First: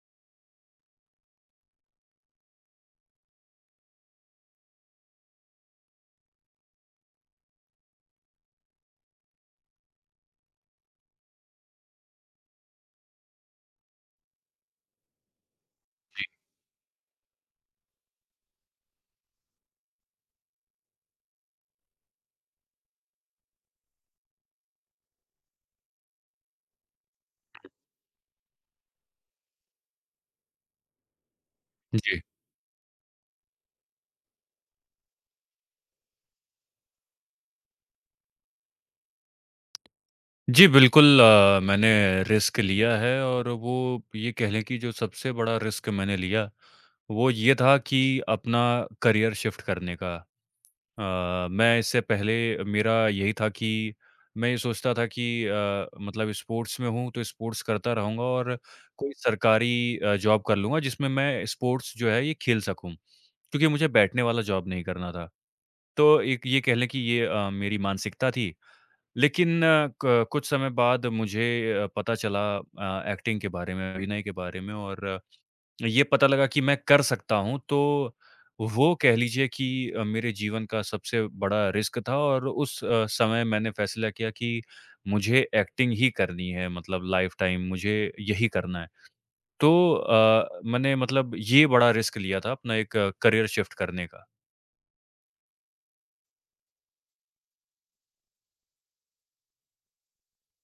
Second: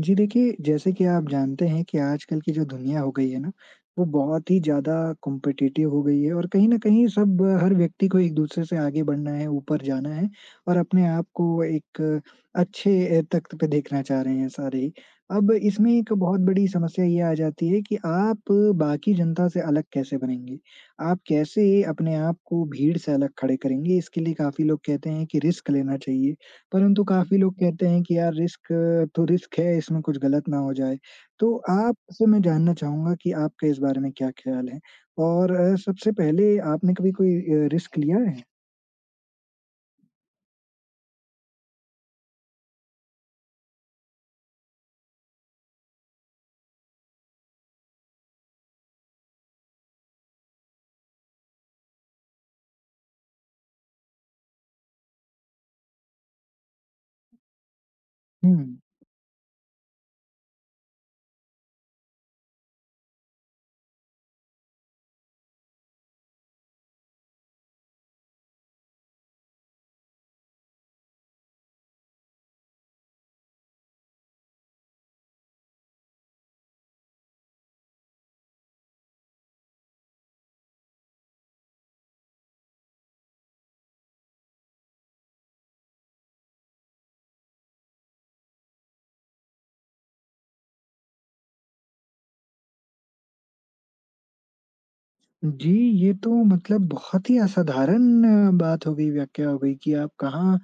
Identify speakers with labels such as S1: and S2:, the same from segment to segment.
S1: जी देखिए, जैसे कि आप जानते हैं कि आजकल की जो दुनिया हो गई है ना, वो बहुत ही ज़्यादा कॉम्पिटिटिव हो गई है और कहीं न कहीं सब हर व्यक्ति को एक-दूसरे से आगे बढ़ना है, ऊपर जाना है और अपने आप को एक अच्छे तख़्त पे देखना चाह रहे हैं सारे ही। अब इसमें एक बहुत बड़ी समस्या ये आ जाती है कि आप बाकी जनता से अलग कैसे बनेंगे? आप कैसे अपने आप को भीड़ से अलग खड़े करेंगे? इसके लिए काफ़ी लोग कहते हैं कि रिस्क लेना चाहिए, परंतु काफ़ी लोग कहते हैं कि यार रिस्क तो रिस्क है, इसमें कुछ गलत ना हो जाए। तो
S2: जी।
S1: आपसे मैं जानना चाहूँगा कि आपका इस बारे में क्या ख़्याल है? और सबसे पहले आपने कभी कोई रिस्क लिया है?
S2: जी, बिल्कुल मैंने रिस्क लिया है और वो ये कह लें कि जो सबसे बड़ा रिस्क मैंने लिया, वो ये था कि अपना करियर शिफ्ट करने का। अ, मैं इससे पहले मेरा यही था कि मैं ये सोचता था कि मतलब स्पोर्ट्स में हूँ, तो स्पोर्ट्स करता रहूँगा
S1: हुँ।
S2: और कोई सरकारी जॉब कर लूँगा, जिसमें मैं स्पोर्ट्स जो है, ये खेल सकूँ। क्योंकि मुझे बैठने वाला जॉब नहीं करना था। तो एक ये कह लें कि ये मेरी मानसिकता थी। लेकिन अ, क कुछ समय बाद मुझे पता चला एक्टिंग के बारे में, अभिनय के बारे में और ये पता लगा कि मैं कर सकता हूँ, तो वो कह लीजिए कि मेरे जीवन का सबसे बड़ा रिस्क था और उस समय मैंने फैसला किया कि मुझे एक्टिंग ही करनी है मतलब लाइफ़ टाइम मुझे यही करना है। तो मैंने मतलब ये बड़ा रिस्क लिया था अपना एक करियर शिफ्ट करने का।
S1: जी, ये तो मतलब बहुत ही असाधारण बात हो गई, व्याख्या हो गई कि आप कहाँ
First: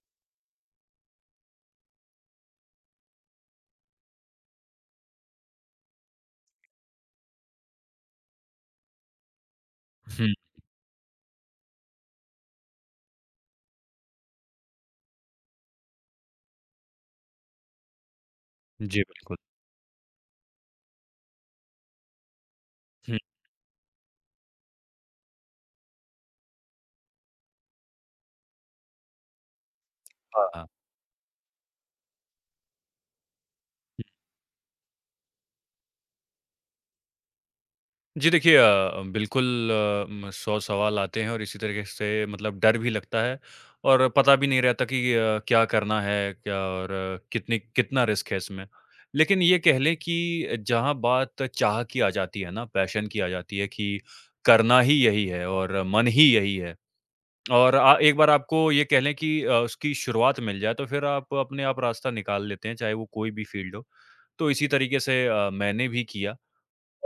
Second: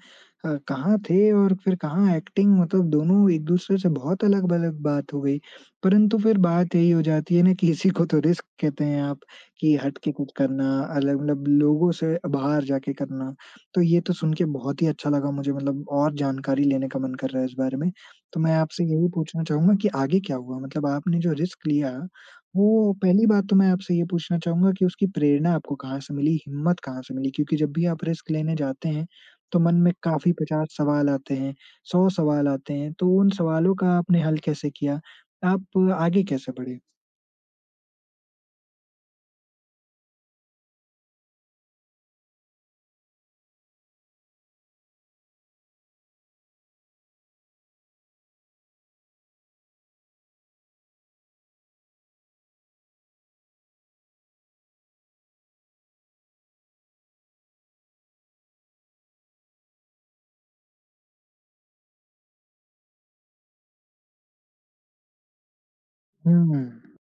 S1: कहाँ थे और फिर कहाँ एक्टिंग मतलब दोनों एक-दूसरे से बहुत अलग-अलग बात हो गई। परंतु फिर बात यही हो जाती है ना कि इसी को तो रिस्क कहते हैं आप, कि हट के कुछ
S2: हुँ।
S1: करना, अलग मतलब लोगों से बाहर जाके करना। तो ये तो सुन के बहुत ही अच्छा लगा मुझे, मतलब और जानकारी लेने का मन कर रहा है इस बारे में। तो मैं आपसे
S2: जी,
S1: यही
S2: बिल्कुल।
S1: पूछना चाहूँगा कि आगे क्या हुआ? मतलब आपने जो रिस्क लिया, वो
S2: हुँ,
S1: पहली बात तो मैं आपसे ये पूछना चाहूँगा कि उसकी प्रेरणा आपको कहाँ से मिली, हिम्मत कहाँ से मिली? क्योंकि जब भी आप रिस्क लेने जाते हैं, तो मन में काफ़ी
S2: हाँ।
S1: 50 सवाल आते हैं, 100 सवाल आते हैं, तो उन सवालों का आपने हल कैसे किया? आप आगे कैसे बढ़े?
S2: जी देखिए बिल्कुल 100 सवाल आते हैं और इसी तरीके से मतलब डर भी लगता है और पता भी नहीं रहता कि क्या करना है क्या और कितनी कितना रिस्क है इसमें। लेकिन ये कह लें कि जहाँ बात चाह की आ जाती है ना, पैशन की आ जाती है कि करना ही यही है और मन ही यही है और एक बार आपको ये कह लें कि उसकी शुरुआत मिल जाए तो फिर आप अपने आप रास्ता निकाल लेते हैं, चाहे वो कोई भी फ़ील्ड हो। तो इसी तरीके से मैंने भी किया
S1: हुँ,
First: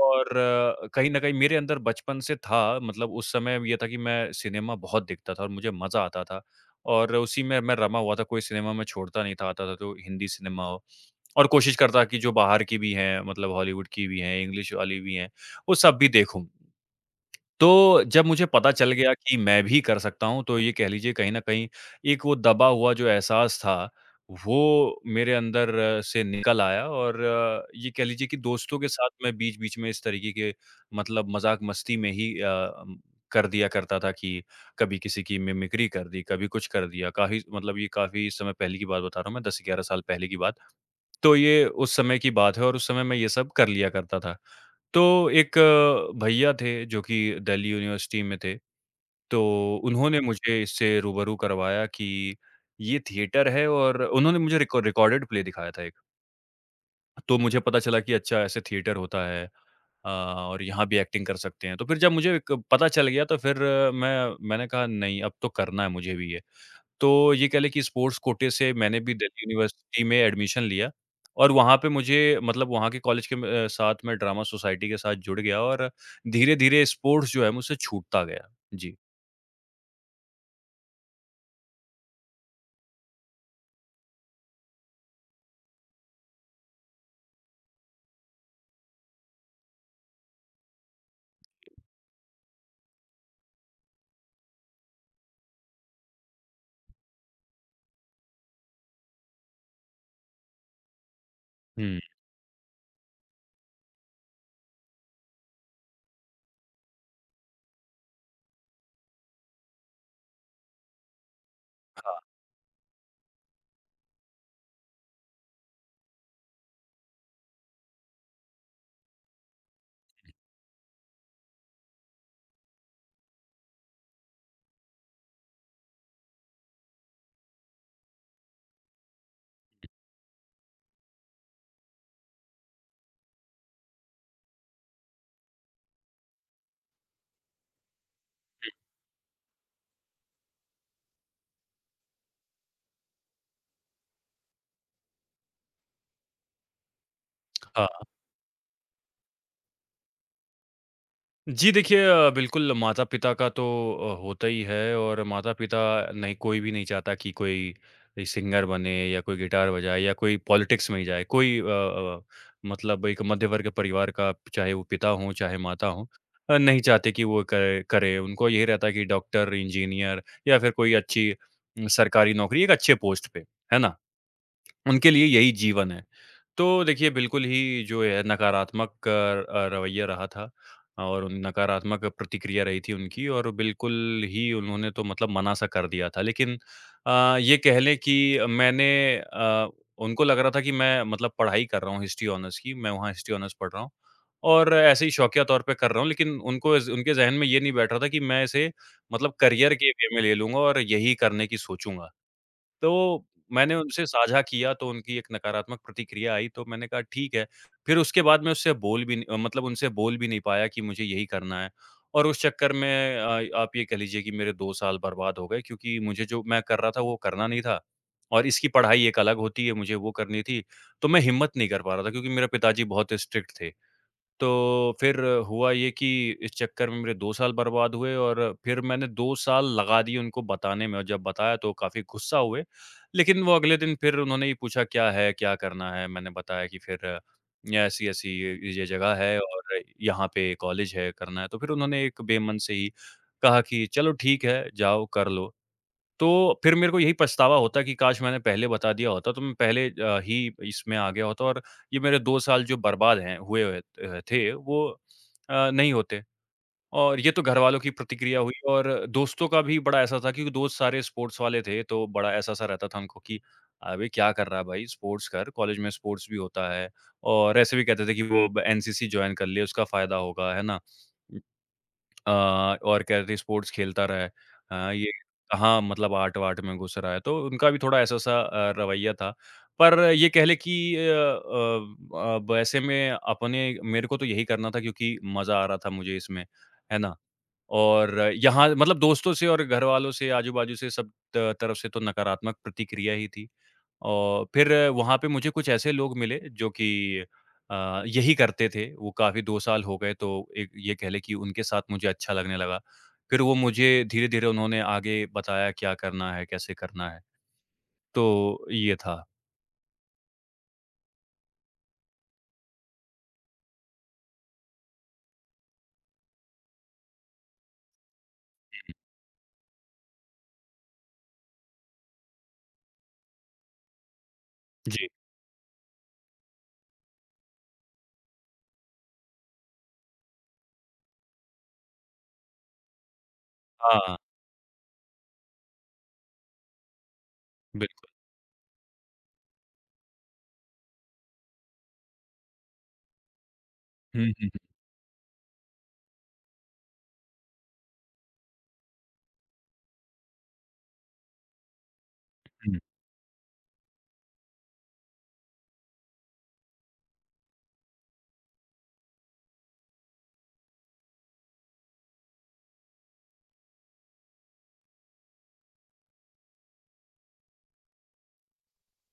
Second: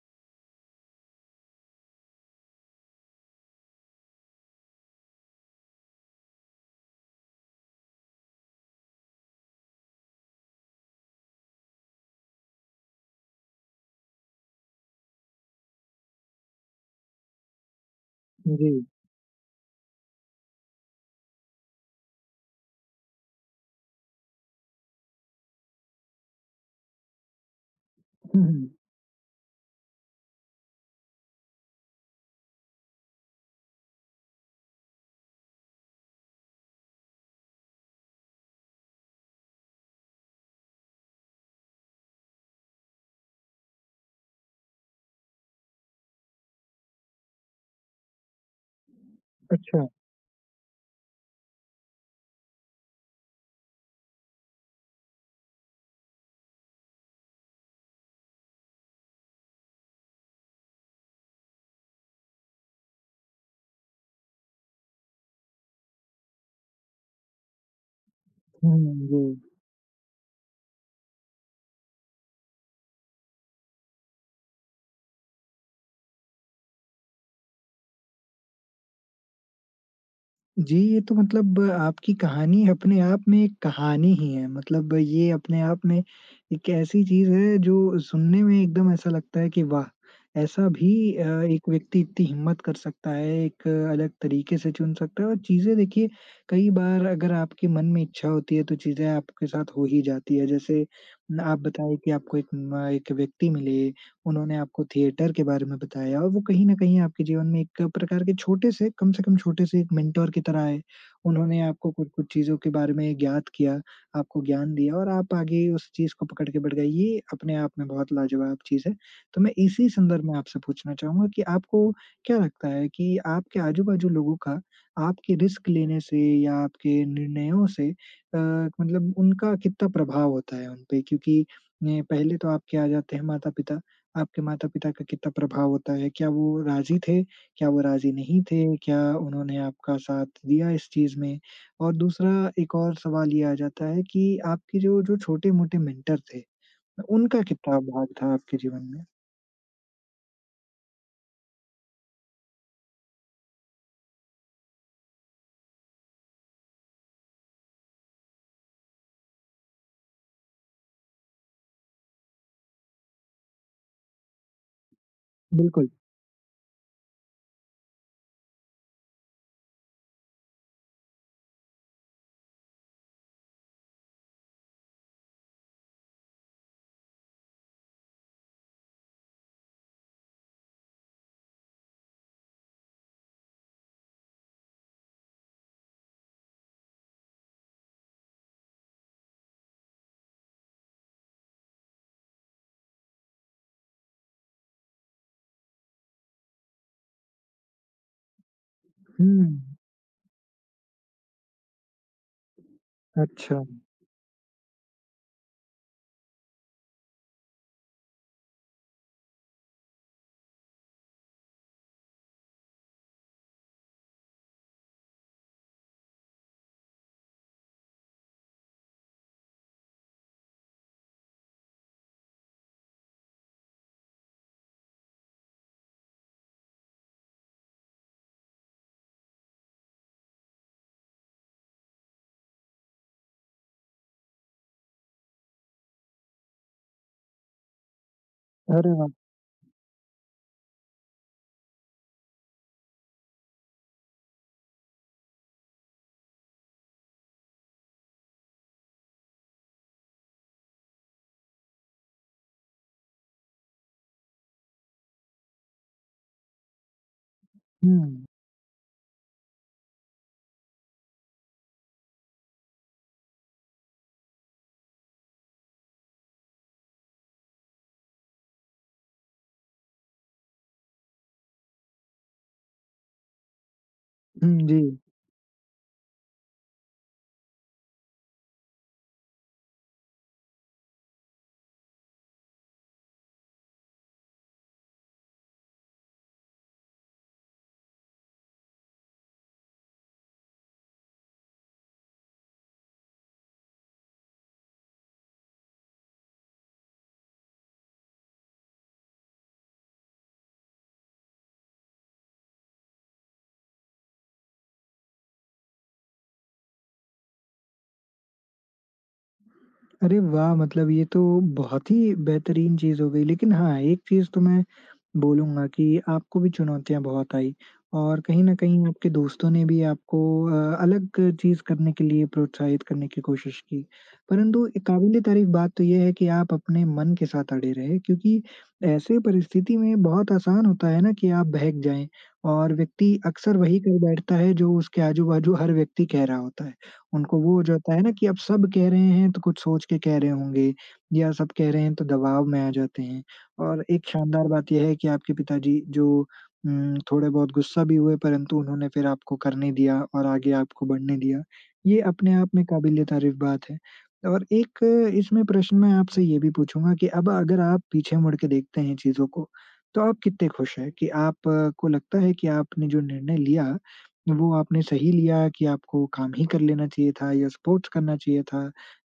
S2: और कहीं न कहीं मेरे अंदर बचपन से था, मतलब उस समय ये था कि मैं सिनेमा बहुत देखता था और मुझे मज़ा आता था और उसी में मैं रमा हुआ था, कोई सिनेमा मैं छोड़ता नहीं था, आता था तो हिंदी सिनेमा हो और कोशिश करता कि जो बाहर की भी हैं, मतलब हॉलीवुड की भी हैं, इंग्लिश वाली भी हैं, वो सब भी देखूँ। तो जब मुझे
S1: जी।
S2: पता चल गया कि मैं भी कर सकता हूँ, तो ये कह लीजिए कहीं न कहीं एक वो दबा हुआ जो एहसास था, वो मेरे अंदर से निकल आया और ये कह लीजिए कि
S1: हुँ, हुँ।
S2: दोस्तों के साथ मैं बीच-बीच में इस तरीके के मतलब मज़ाक-मस्ती में ही कर दिया करता था कि कभी किसी की मिमिक्री कर दी, कभी कुछ कर दिया। काफ़ी मतलब ये काफ़ी समय पहले की बात बता रहा हूँ मैं, 10-11 साल पहले की बात। तो ये उस समय की बात है और उस समय मैं ये सब कर लिया करता था। तो एक भैया थे जो कि दिल्ली यूनिवर्सिटी में थे, तो
S1: अच्छा।
S2: उन्होंने मुझे इससे रूबरू करवाया कि ये थिएटर है और उन्होंने मुझे रिको रिकॉर्डेड प्ले दिखाया था एक। तो मुझे पता चला कि अच्छा ऐसे थिएटर होता है और यहाँ भी एक्टिंग कर सकते हैं। तो फिर जब मुझे एक पता चल गया तो फिर मैंने कहा नहीं अब तो करना है मुझे भी ये। तो ये कह लें कि स्पोर्ट्स कोटे से
S1: हुँ,
S2: मैंने भी
S1: जी।
S2: दिल्ली यूनिवर्सिटी में एडमिशन लिया और वहाँ पे मुझे मतलब वहाँ के कॉलेज के साथ मैं ड्रामा सोसाइटी के साथ जुड़ गया और धीरे-धीरे स्पोर्ट्स जो है मुझसे छूटता गया। जी।
S1: जी, ये तो मतलब आपकी कहानी अपने आप में एक कहानी ही है। मतलब ये अपने आप में एक ऐसी चीज़ है जो सुनने में एकदम ऐसा लगता है कि वाह! ऐसा भी अ, एक व्यक्ति इतनी हिम्मत कर सकता है, एक अलग तरीके से चुन सकता है। और चीज़ें देखिए, कई बार अगर आपके मन में इच्छा होती है तो चीज़ें आपके साथ हो ही जाती है। जैसे न आप बताएँ
S2: हुँ।
S1: कि आपको एक व्यक्ति मिले, उन्होंने आपको थिएटर के बारे में बताया और वो कहीं न कहीं आपके जीवन में एक प्रकार के छोटे से, कम से कम छोटे से एक मेंटर की तरह आए। उन्होंने आपको कुछ-कुछ चीज़ों के बारे में ज्ञात किया, आपको ज्ञान दिया और आप आगे उस चीज़ को पकड़ के बढ़ गए। ये अपने आप में बहुत लाजवाब चीज़ है। तो मैं इसी संदर्भ में आपसे पूछना चाहूँगा कि आपको क्या लगता है कि आपके आजू-बाजू लोगों का आपके रिस्क लेने से या आपके निर्णयों से अ, मतलब उनका कितना प्रभाव होता है उन पे? क्योंकि पहले तो आपके आ जाते हैं माता-पिता। आपके माता-पिता का कितना प्रभाव होता है? क्या वो राज़ी थे? क्या वो राज़ी नहीं थे? क्या उन्होंने आपका साथ दिया इस चीज़ में? और दूसरा, एक और सवाल ये आ जाता है कि आपके जो जो छोटे-मोटे मेंटर थे, उनका कितना
S2: हाँ।
S1: भाग था आपके जीवन में?
S2: जी देखिए बिल्कुल माता-पिता का तो होता ही है और माता-पिता नहीं कोई भी नहीं चाहता कि कोई ये सिंगर बने या कोई गिटार बजाए या कोई पॉलिटिक्स में ही जाए। कोई मतलब एक मध्य वर्ग के परिवार का चाहे वो पिता हों, चाहे माता
S1: बिल्कुल।
S2: हों नहीं चाहते कि वो करे करे। उनको यही रहता है कि डॉक्टर, इंजीनियर या फिर कोई अच्छी सरकारी नौकरी एक अच्छे पोस्ट पे, है ना? उनके लिए यही जीवन है। तो देखिए, बिल्कुल ही जो है नकारात्मक रवैया रहा था और उन नकारात्मक प्रतिक्रिया रही थी उनकी और बिल्कुल ही उन्होंने तो मतलब मना-सा कर दिया था। लेकिन ये कह लें कि मैंने अ, उनको लग रहा था कि मैं मतलब पढ़ाई कर रहा हूँ हिस्ट्री ऑनर्स की, मैं वहाँ हिस्ट्री ऑनर्स पढ़ रहा हूँ और ऐसे ही शौकिया तौर पे कर रहा हूँ। लेकिन उनको इस उनके ज़हन में ये नहीं बैठ रहा था कि मैं इसे मतलब
S1: हुँ,
S2: करियर के वे में ले लूँगा और यही करने की सोचूँगा। तो
S1: अच्छा।
S2: मैंने उनसे साझा किया तो उनकी एक नकारात्मक प्रतिक्रिया आई तो मैंने कहा ठीक है। फिर उसके बाद मैं उससे बोल भी नहीं मतलब उनसे बोल भी नहीं पाया कि मुझे यही करना है। और उस चक्कर में आप ये कह लीजिए कि मेरे 2 साल बर्बाद हो गए क्योंकि मुझे जो मैं कर रहा था वो करना नहीं था और इसकी पढ़ाई एक अलग होती है, मुझे वो करनी थी। तो मैं हिम्मत नहीं कर पा रहा था क्योंकि मेरे पिताजी बहुत स्ट्रिक्ट थे। तो फिर हुआ ये कि इस चक्कर में मेरे 2 साल बर्बाद हुए और फिर मैंने 2 साल लगा दिए उनको बताने में और जब बताया तो काफ़ी गुस्सा हुए। लेकिन वो अगले दिन फिर उन्होंने ही पूछा क्या है, क्या करना है? मैंने बताया कि फिर ऐसी-ऐसी ये
S1: अरे वाह!
S2: जगह है और यहाँ पे कॉलेज है, करना है। तो फिर उन्होंने एक बेमन से ही कहा कि चलो ठीक है, जाओ कर लो। तो फिर मेरे को यही पछतावा होता कि काश मैंने पहले बता दिया होता तो मैं पहले ही इसमें आ गया होता और ये मेरे 2 साल जो बर्बाद हैं हुए हुए थे वो नहीं होते। और ये तो घरवालों की
S1: हुँ,
S2: प्रतिक्रिया हुई और दोस्तों का भी बड़ा ऐसा था क्योंकि दोस्त सारे स्पोर्ट्स वाले थे तो बड़ा ऐसा-सा रहता था हमको कि अबे क्या कर रहा है भाई स्पोर्ट्स कर, कॉलेज में स्पोर्ट्स भी होता है और ऐसे भी कहते थे कि वो ब एनसीसी जॉइन कर ले उसका फ़ायदा होगा, है ना? अ, और कह रहे थे स्पोर्ट्स खेलता रहा है।
S1: हुँ, जी।
S2: ये कहाँ मतलब आर्ट-वार्ट में घुस रहा है, तो उनका भी थोड़ा ऐसा-सा रवैया था। पर ये कह लें कि अब ऐसे में अपने मेरे को तो यही करना था क्योंकि मज़ा आ रहा था मुझे इसमें, है ना? और यहाँ मतलब दोस्तों से और घरवालों से, आजू-बाजू से सब त तरफ से तो नकारात्मक प्रतिक्रिया ही थी। और फिर वहाँ पे मुझे कुछ ऐसे लोग मिले जो कि यही करते थे। वो काफ़ी 2 साल हो गए तो एक ये कह लें कि उनके साथ मुझे अच्छा लगने लगा। फिर वो मुझे धीरे-धीरे उन्होंने आगे बताया क्या करना है, कैसे करना है। तो ये था।
S1: अरे वाह! मतलब ये तो बहुत ही बेहतरीन चीज़ हो गई। लेकिन हाँ, एक चीज़ तो मैं बोलूँगा कि आपको भी चुनौतियाँ बहुत आई और कहीं न कहीं आपके दोस्तों ने भी आपको अलग चीज़ करने के लिए प्रोत्साहित करने की कोशिश की। परंतु ए
S2: जी।
S1: काबिल-ए-तारीफ़ बात तो ये है कि आप अपने मन के साथ अड़े रहे, क्योंकि ऐसे परिस्थिति में बहुत आसान होता है ना कि आप बहक जाएँ और व्यक्ति अक्सर वही कर
S2: हाँ,
S1: बैठता है जो उसके आजू-बाजू हर व्यक्ति कह रहा होता है। उनको वो जो होता है
S2: बिल्कुल।
S1: ना कि अब सब कह रहे हैं तो कुछ सोच के कह रहे होंगे, या सब कह रहे हैं तो दबाव में आ जाते हैं। और एक
S2: हुँ,
S1: शानदार
S2: हुँ,
S1: बात ये है कि आपके पिताजी जो थोड़े बहुत गुस्सा भी हुए, परंतु उन्होंने फिर आपको करने दिया और आगे आपको बढ़ने दिया। ये अपने आप में
S2: हुँ, हुँ।
S1: काबिल-ए-तारीफ बात है। और एक इसमें प्रश्न मैं आपसे ये भी पूछूँगा कि अब अगर आप पीछे मुड़ के देखते हैं चीज़ों को, तो आप कितने खुश हैं, कि आपको लगता है कि आपने जो निर्णय लिया वो आपने सही लिया, कि आपको काम ही कर लेना चाहिए था या स्पोर्ट्स करना चाहिए था,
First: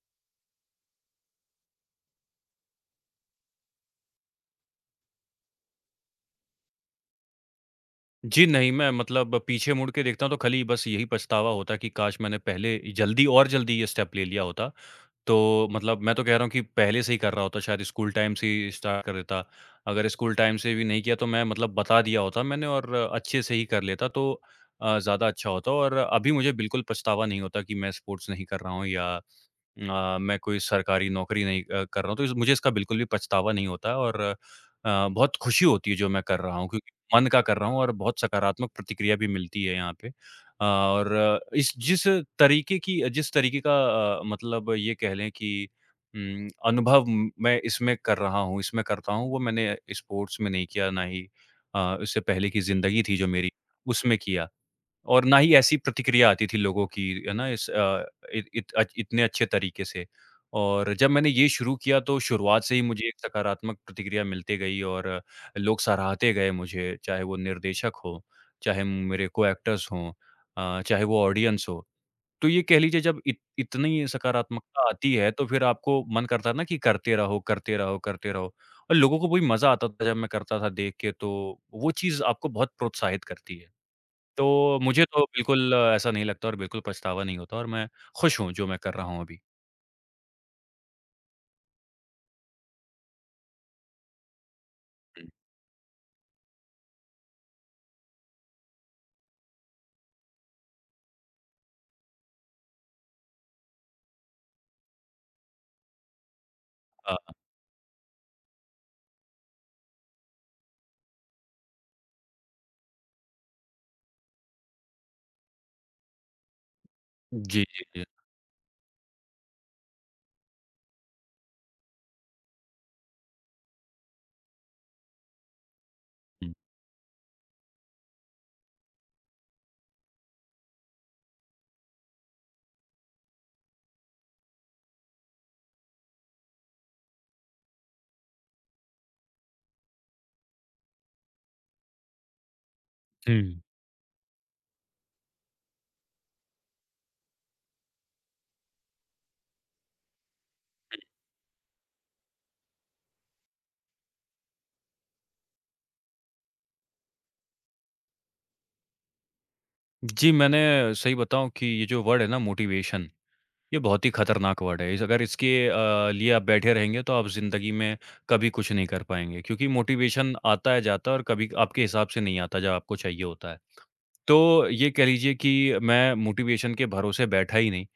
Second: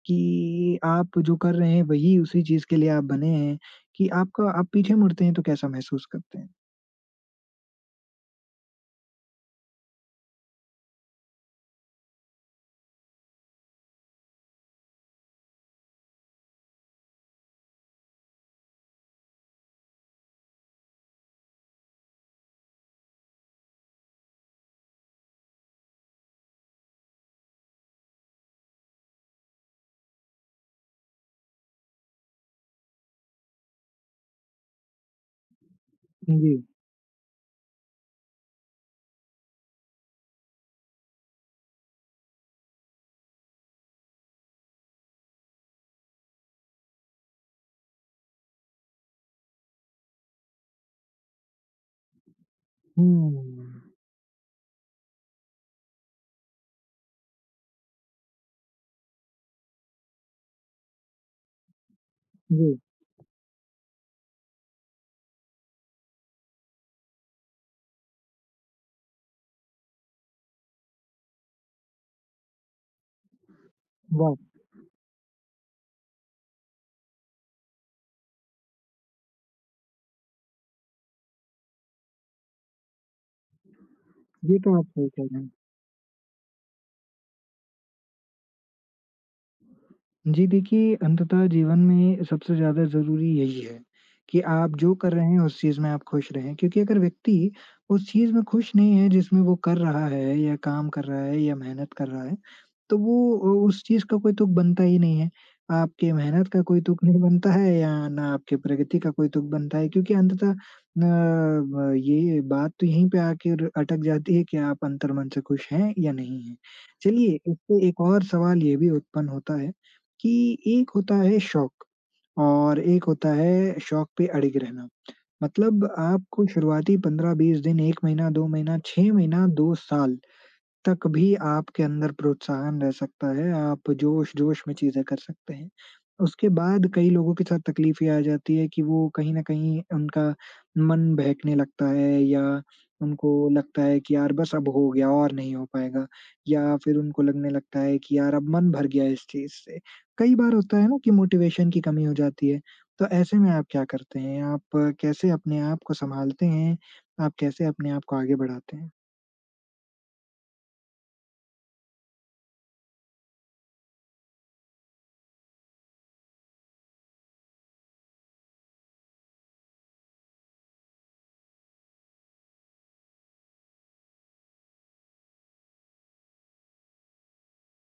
S1: कि आप जो कर रहे हैं वही उसी चीज़ के लिए आप बने हैं, कि आपका आप पीछे मुड़ते हैं तो कैसा महसूस करते हैं?
S2: जी नहीं, मैं मतलब पीछे मुड़ के देखता हूँ तो खाली बस यही पछतावा होता है कि काश मैंने पहले जल्दी और जल्दी ये स्टेप ले लिया होता। तो मतलब मैं तो कह रहा हूँ कि पहले से ही कर रहा होता शायद स्कूल टाइम से ही स्टार्ट कर देता। अगर स्कूल टाइम से भी नहीं किया तो मैं मतलब बता दिया होता मैंने और अच्छे से ही कर लेता तो ज़्यादा अच्छा होता और अभी मुझे बिल्कुल पछतावा नहीं होता कि मैं स्पोर्ट्स नहीं कर रहा हूँ या मैं कोई सरकारी नौकरी नहीं कर रहा हूँ, तो इस मुझे इसका बिल्कुल भी पछतावा नहीं होता और बहुत खुशी होती है जो मैं कर
S1: जी।
S2: रहा हूँ क्योंकि मन का कर रहा हूँ और बहुत सकारात्मक प्रतिक्रिया भी मिलती है यहाँ पे। और इस जिस तरीके का मतलब ये कह लें कि अनुभव मैं इसमें कर रहा हूँ, इसमें करता हूँ, वो मैंने स्पोर्ट्स में नहीं किया, ना ही उससे पहले की ज़िंदगी थी जो
S1: हुँ,
S2: मेरी, उसमें किया। और ना ही ऐसी प्रतिक्रिया आती थी लोगों की, है ना? इस अ, इत इत अच इतने अच्छे तरीके से। और जब मैंने ये शुरू किया तो शुरुआत से
S1: जी,
S2: ही मुझे एक सकारात्मक प्रतिक्रिया मिलती गई और लोग सराहते गए मुझे, चाहे वो निर्देशक हों, चाहे मेरे को-एक्टर्स हों, चाहे वो ऑडियंस हो। तो ये कह लीजिए जब इत इतनी
S1: वाह!
S2: सकारात्मकता आती है तो फिर आपको मन करता है ना कि करते रहो, करते रहो, करते रहो। और लोगों को भी मज़ा आता था जब मैं करता था देख के तो वो चीज़ आपको बहुत प्रोत्साहित करती है।
S1: ये तो
S2: तो
S1: आप
S2: मुझे
S1: सही कह
S2: तो
S1: रहे हैं।
S2: बिल्कुल ऐसा नहीं लगता और बिल्कुल पछतावा नहीं होता और मैं खुश हूँ जो मैं कर रहा हूँ अभी।
S1: जी देखिए, अंततः जीवन में सबसे ज़्यादा ज़रूरी यही है कि आप जो कर
S2: हुँ,
S1: रहे हैं उस चीज़ में आप खुश रहें। क्योंकि अगर व्यक्ति उस चीज़ में खुश नहीं है जिसमें वो कर रहा है या काम कर रहा है या मेहनत कर रहा है, तो वो उ उस चीज़ का कोई तुक बनता ही नहीं है। आपके मेहनत का कोई तुक
S2: अ,
S1: नहीं बनता है या ना आपके प्रगति का कोई तुक बनता है, क्योंकि अंततः ब ये बात तो यहीं पे आकर अटक जाती है कि आप अंतर्मन से खुश हैं या नहीं हैं। चलिए,
S2: जी, जी,
S1: इससे एक
S2: जी।
S1: और सवाल ये भी उत्पन्न होता है कि एक होता है शौक और एक होता है शौक पे अड़िग रहना। मतलब आपको
S2: हुँ,
S1: शुरुआती 15-20 दिन, 1 महीना, 2 महीना, 6 महीना, 2 साल तक भी आपके अंदर प्रोत्साहन रह सकता है, आप जोश-जोश में चीज़ें कर सकते हैं। उसके बाद कई लोगों के साथ तकलीफ ये आ जाती है कि वो कहीं न कहीं उनका मन बहकने लगता है, या उनको
S2: हुँ।
S1: लगता है कि यार बस अब हो गया और नहीं हो पाएगा, या फिर उनको लगने लगता है कि यार अब मन भर गया है इस चीज़ से। कई बार होता है ना कि मोटिवेशन की कमी हो जाती है, तो ऐसे में आप क्या करते हैं? आप कैसे अपने आप को सँभालते हैं? आप कैसे अपने आप को आगे बढ़ाते हैं?
S2: जी, मैंने सही बताऊँ कि ये जो वर्ड है ना मोटिवेशन, ये बहुत ही खतरनाक वर्ड है। इस अगर इसके लिए आप बैठे रहेंगे तो आप ज़िंदगी में कभी कुछ नहीं कर पाएँगे क्योंकि मोटिवेशन आता है, जाता है और कभी आपके हिसाब से नहीं आता जब आपको चाहिए होता है। तो ये कह लीजिए कि मैं मोटिवेशन के भरोसे बैठा ही नहीं।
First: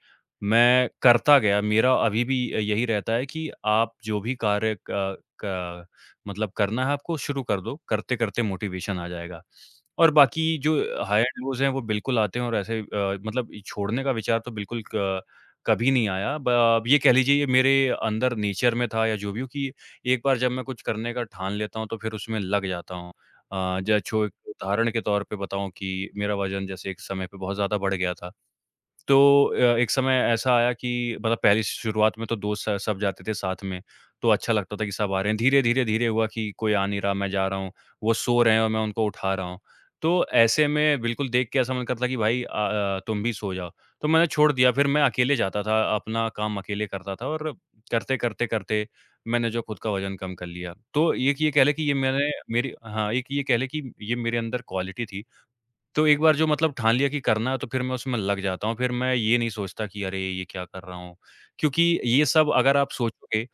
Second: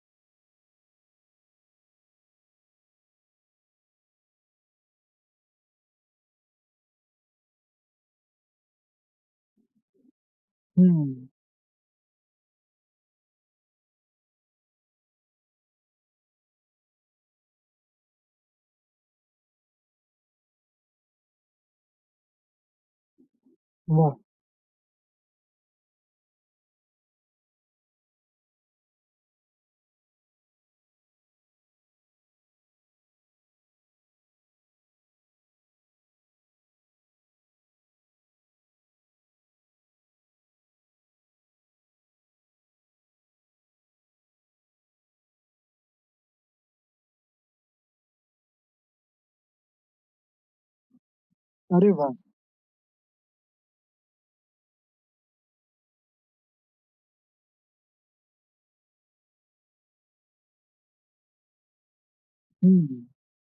S2: मैं करता गया, मेरा अभी भी यही रहता है कि आप जो भी कार्य क क मतलब करना है आपको शुरू कर दो, करते-करते मोटिवेशन आ जाएगा। और बाकी जो हाई
S1: हुँ,
S2: एंड लोज़ हैं वो बिल्कुल आते हैं और ऐसे मतलब ये छोड़ने का विचार तो बिल्कुल क कभी नहीं आया। ब अब ये कह लीजिए ये मेरे अंदर नेचर में था या जो भी हो कि एक बार जब मैं कुछ करने का ठान लेता हूँ तो फिर उसमें लग जाता हूँ। अ, जो
S1: वाह!
S2: छो उदाहरण के तौर पे बताऊँ कि मेरा वज़न जैसे एक समय पे बहुत ज़्यादा बढ़ गया था। तो एक समय ऐसा आया कि मतलब पहली शुरुआत में तो दोस्त स सब जाते थे साथ में, तो अच्छा लगता था कि सब आ रहे हैं। धीरे-धीरे, धीरे धीरे हुआ कि कोई आ नहीं रहा, मैं जा रहा हूँ, वो सो रहे हैं और मैं उनको उठा रहा हूँ। तो ऐसे में बिल्कुल देख के ऐसा मन करता कि भाई, तुम भी सो जाओ। तो मैंने छोड़ दिया, फिर मैं अकेले जाता था, अपना काम अकेले करता था और करते, करते, करते मैंने जो खुद का वज़न कम कर लिया। तो एक ये कह लें कि
S1: अरे
S2: ये
S1: वाह!
S2: मैंने मेरी हाँ, एक ये कह लें कि ये मेरे अंदर क्वालिटी थी। तो एक बार जो मतलब ठान लिया कि करना है तो फिर मैं उसमें लग जाता हूँ। फिर मैं ये नहीं सोचता कि अरे! ये क्या कर रहा हूँ? क्योंकि ये सब अगर आप
S1: हुँ,
S2: सोचोगे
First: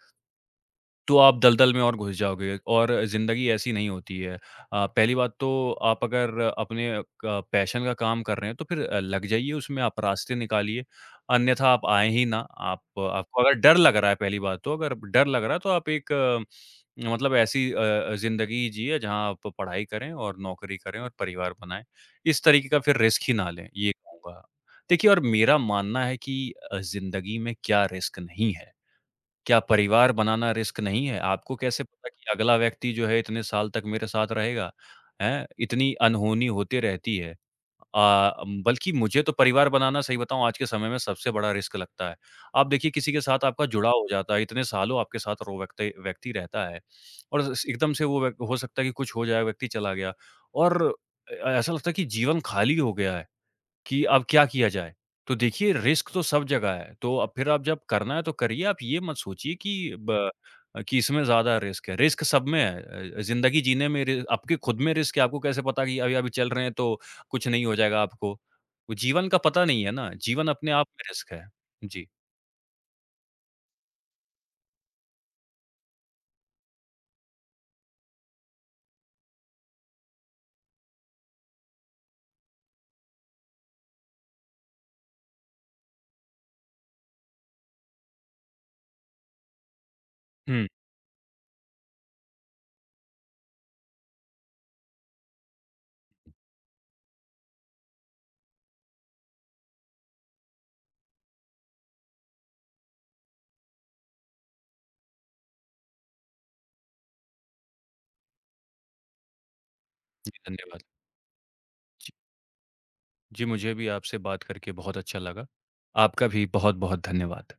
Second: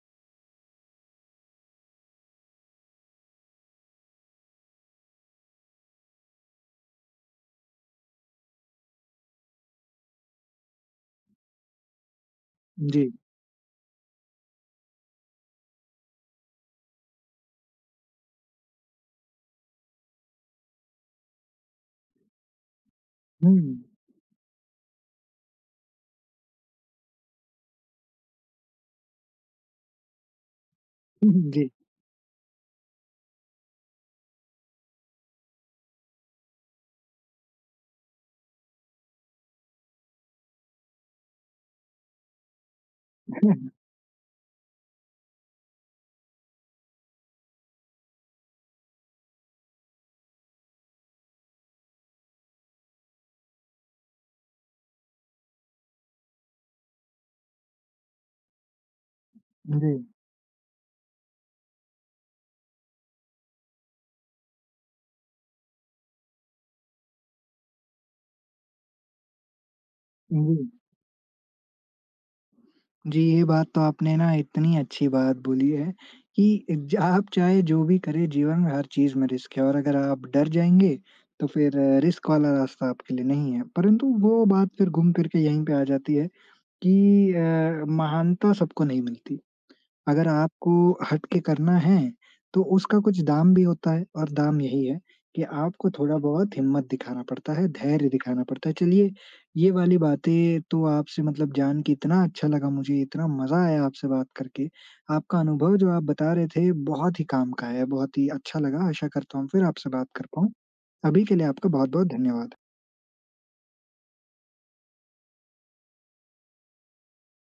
S2: तो आप दलदल में और घुस जाओगे और ज़िंदगी ऐसी नहीं होती है। पहली बात तो आप अगर अपने पैशन का काम कर रहे हैं तो फिर लग जाइए उसमें, आप रास्ते निकालिए, अन्यथा आप आएँ ही ना। आप
S1: जी।
S2: आपको अगर डर लग रहा है पहली बात तो, अगर डर लग रहा है तो आप मतलब ऐसी ज़िंदगी जिए जहाँ आप पढ़ाई करें और नौकरी करें और परिवार बनाएँ। इस तरीके का फिर रिस्क ही ना लें,
S1: हुँ,
S2: ये कहूँगा। देखिए, और मेरा मानना है कि ज़िंदगी में क्या रिस्क नहीं है। क्या परिवार बनाना रिस्क नहीं है? आपको
S1: जी।
S2: कैसे पता कि अगला व्यक्ति जो है इतने साल तक मेरे साथ रहेगा, हैं? इतनी अनहोनी होती रहती है। बल्कि मुझे तो परिवार बनाना, सही बताऊँ, आज के समय में सबसे बड़ा रिस्क लगता है। आप देखिए किसी के साथ आपका जुड़ाव हो जाता है, इतने सालों आपके साथ रो व्यक्ति व्यक्ति रहता है और स एकदम से वो व्यक हो सकता है कि कुछ हो जाए, व्यक्ति चला गया और ऐसा लगता है कि जीवन खाली हो गया है। कि अब क्या किया जाए? तो देखिए रिस्क तो सब जगह है, तो अब फिर आप जब करना है तो करिए, आप ये मत सोचिए
S1: जी,
S2: कि ब कि इसमें ज़्यादा रिस्क है, रिस्क सब में है। ज़िंदगी जीने में रि आपके खुद में रिस्क है, आपको कैसे पता कि अभी-अभी चल रहे हैं तो कुछ नहीं हो जाएगा आपको? वो जीवन का पता नहीं है ना, जीवन
S1: जी।
S2: अपने आप में रिस्क है। जी।
S1: जी, ये बात तो आपने ना इतनी अच्छी बात बोली है कि ज आप चाहे जो भी करें जीवन में हर चीज़ में रिस्क है, और अगर आप डर जाएँगे तो फिर रिस्क वाला रास्ता आपके लिए नहीं है। परंतु वो बात फिर घूम फिर के यहीं पे आ जाती है कि महानता सबको नहीं मिलती। अगर
S2: हुँ,
S1: आपको हट के करना है, तो उसका कुछ दाम भी होता है, और दाम यही है कि आपको थोड़ा-बहुत हिम्मत दिखाना पड़ता है, धैर्य दिखाना पड़ता है। चलिए, ये वाली बातें तो आपसे मतलब जान के इतना अच्छा लगा मुझे, इतना मज़ा आया आपसे बात करके। आपका अनुभव जो आप बता रहे थे, बहुत ही काम का है, बहुत ही अच्छा लगा। आशा करता हूँ फिर आपसे बात कर
S2: जी,
S1: पाऊँ।
S2: धन्यवाद।
S1: अभी के लिए आपका बहुत-बहुत
S2: जी,
S1: धन्यवाद।
S2: जी, मुझे भी आपसे बात करके बहुत अच्छा लगा। आपका भी बहुत-बहुत धन्यवाद।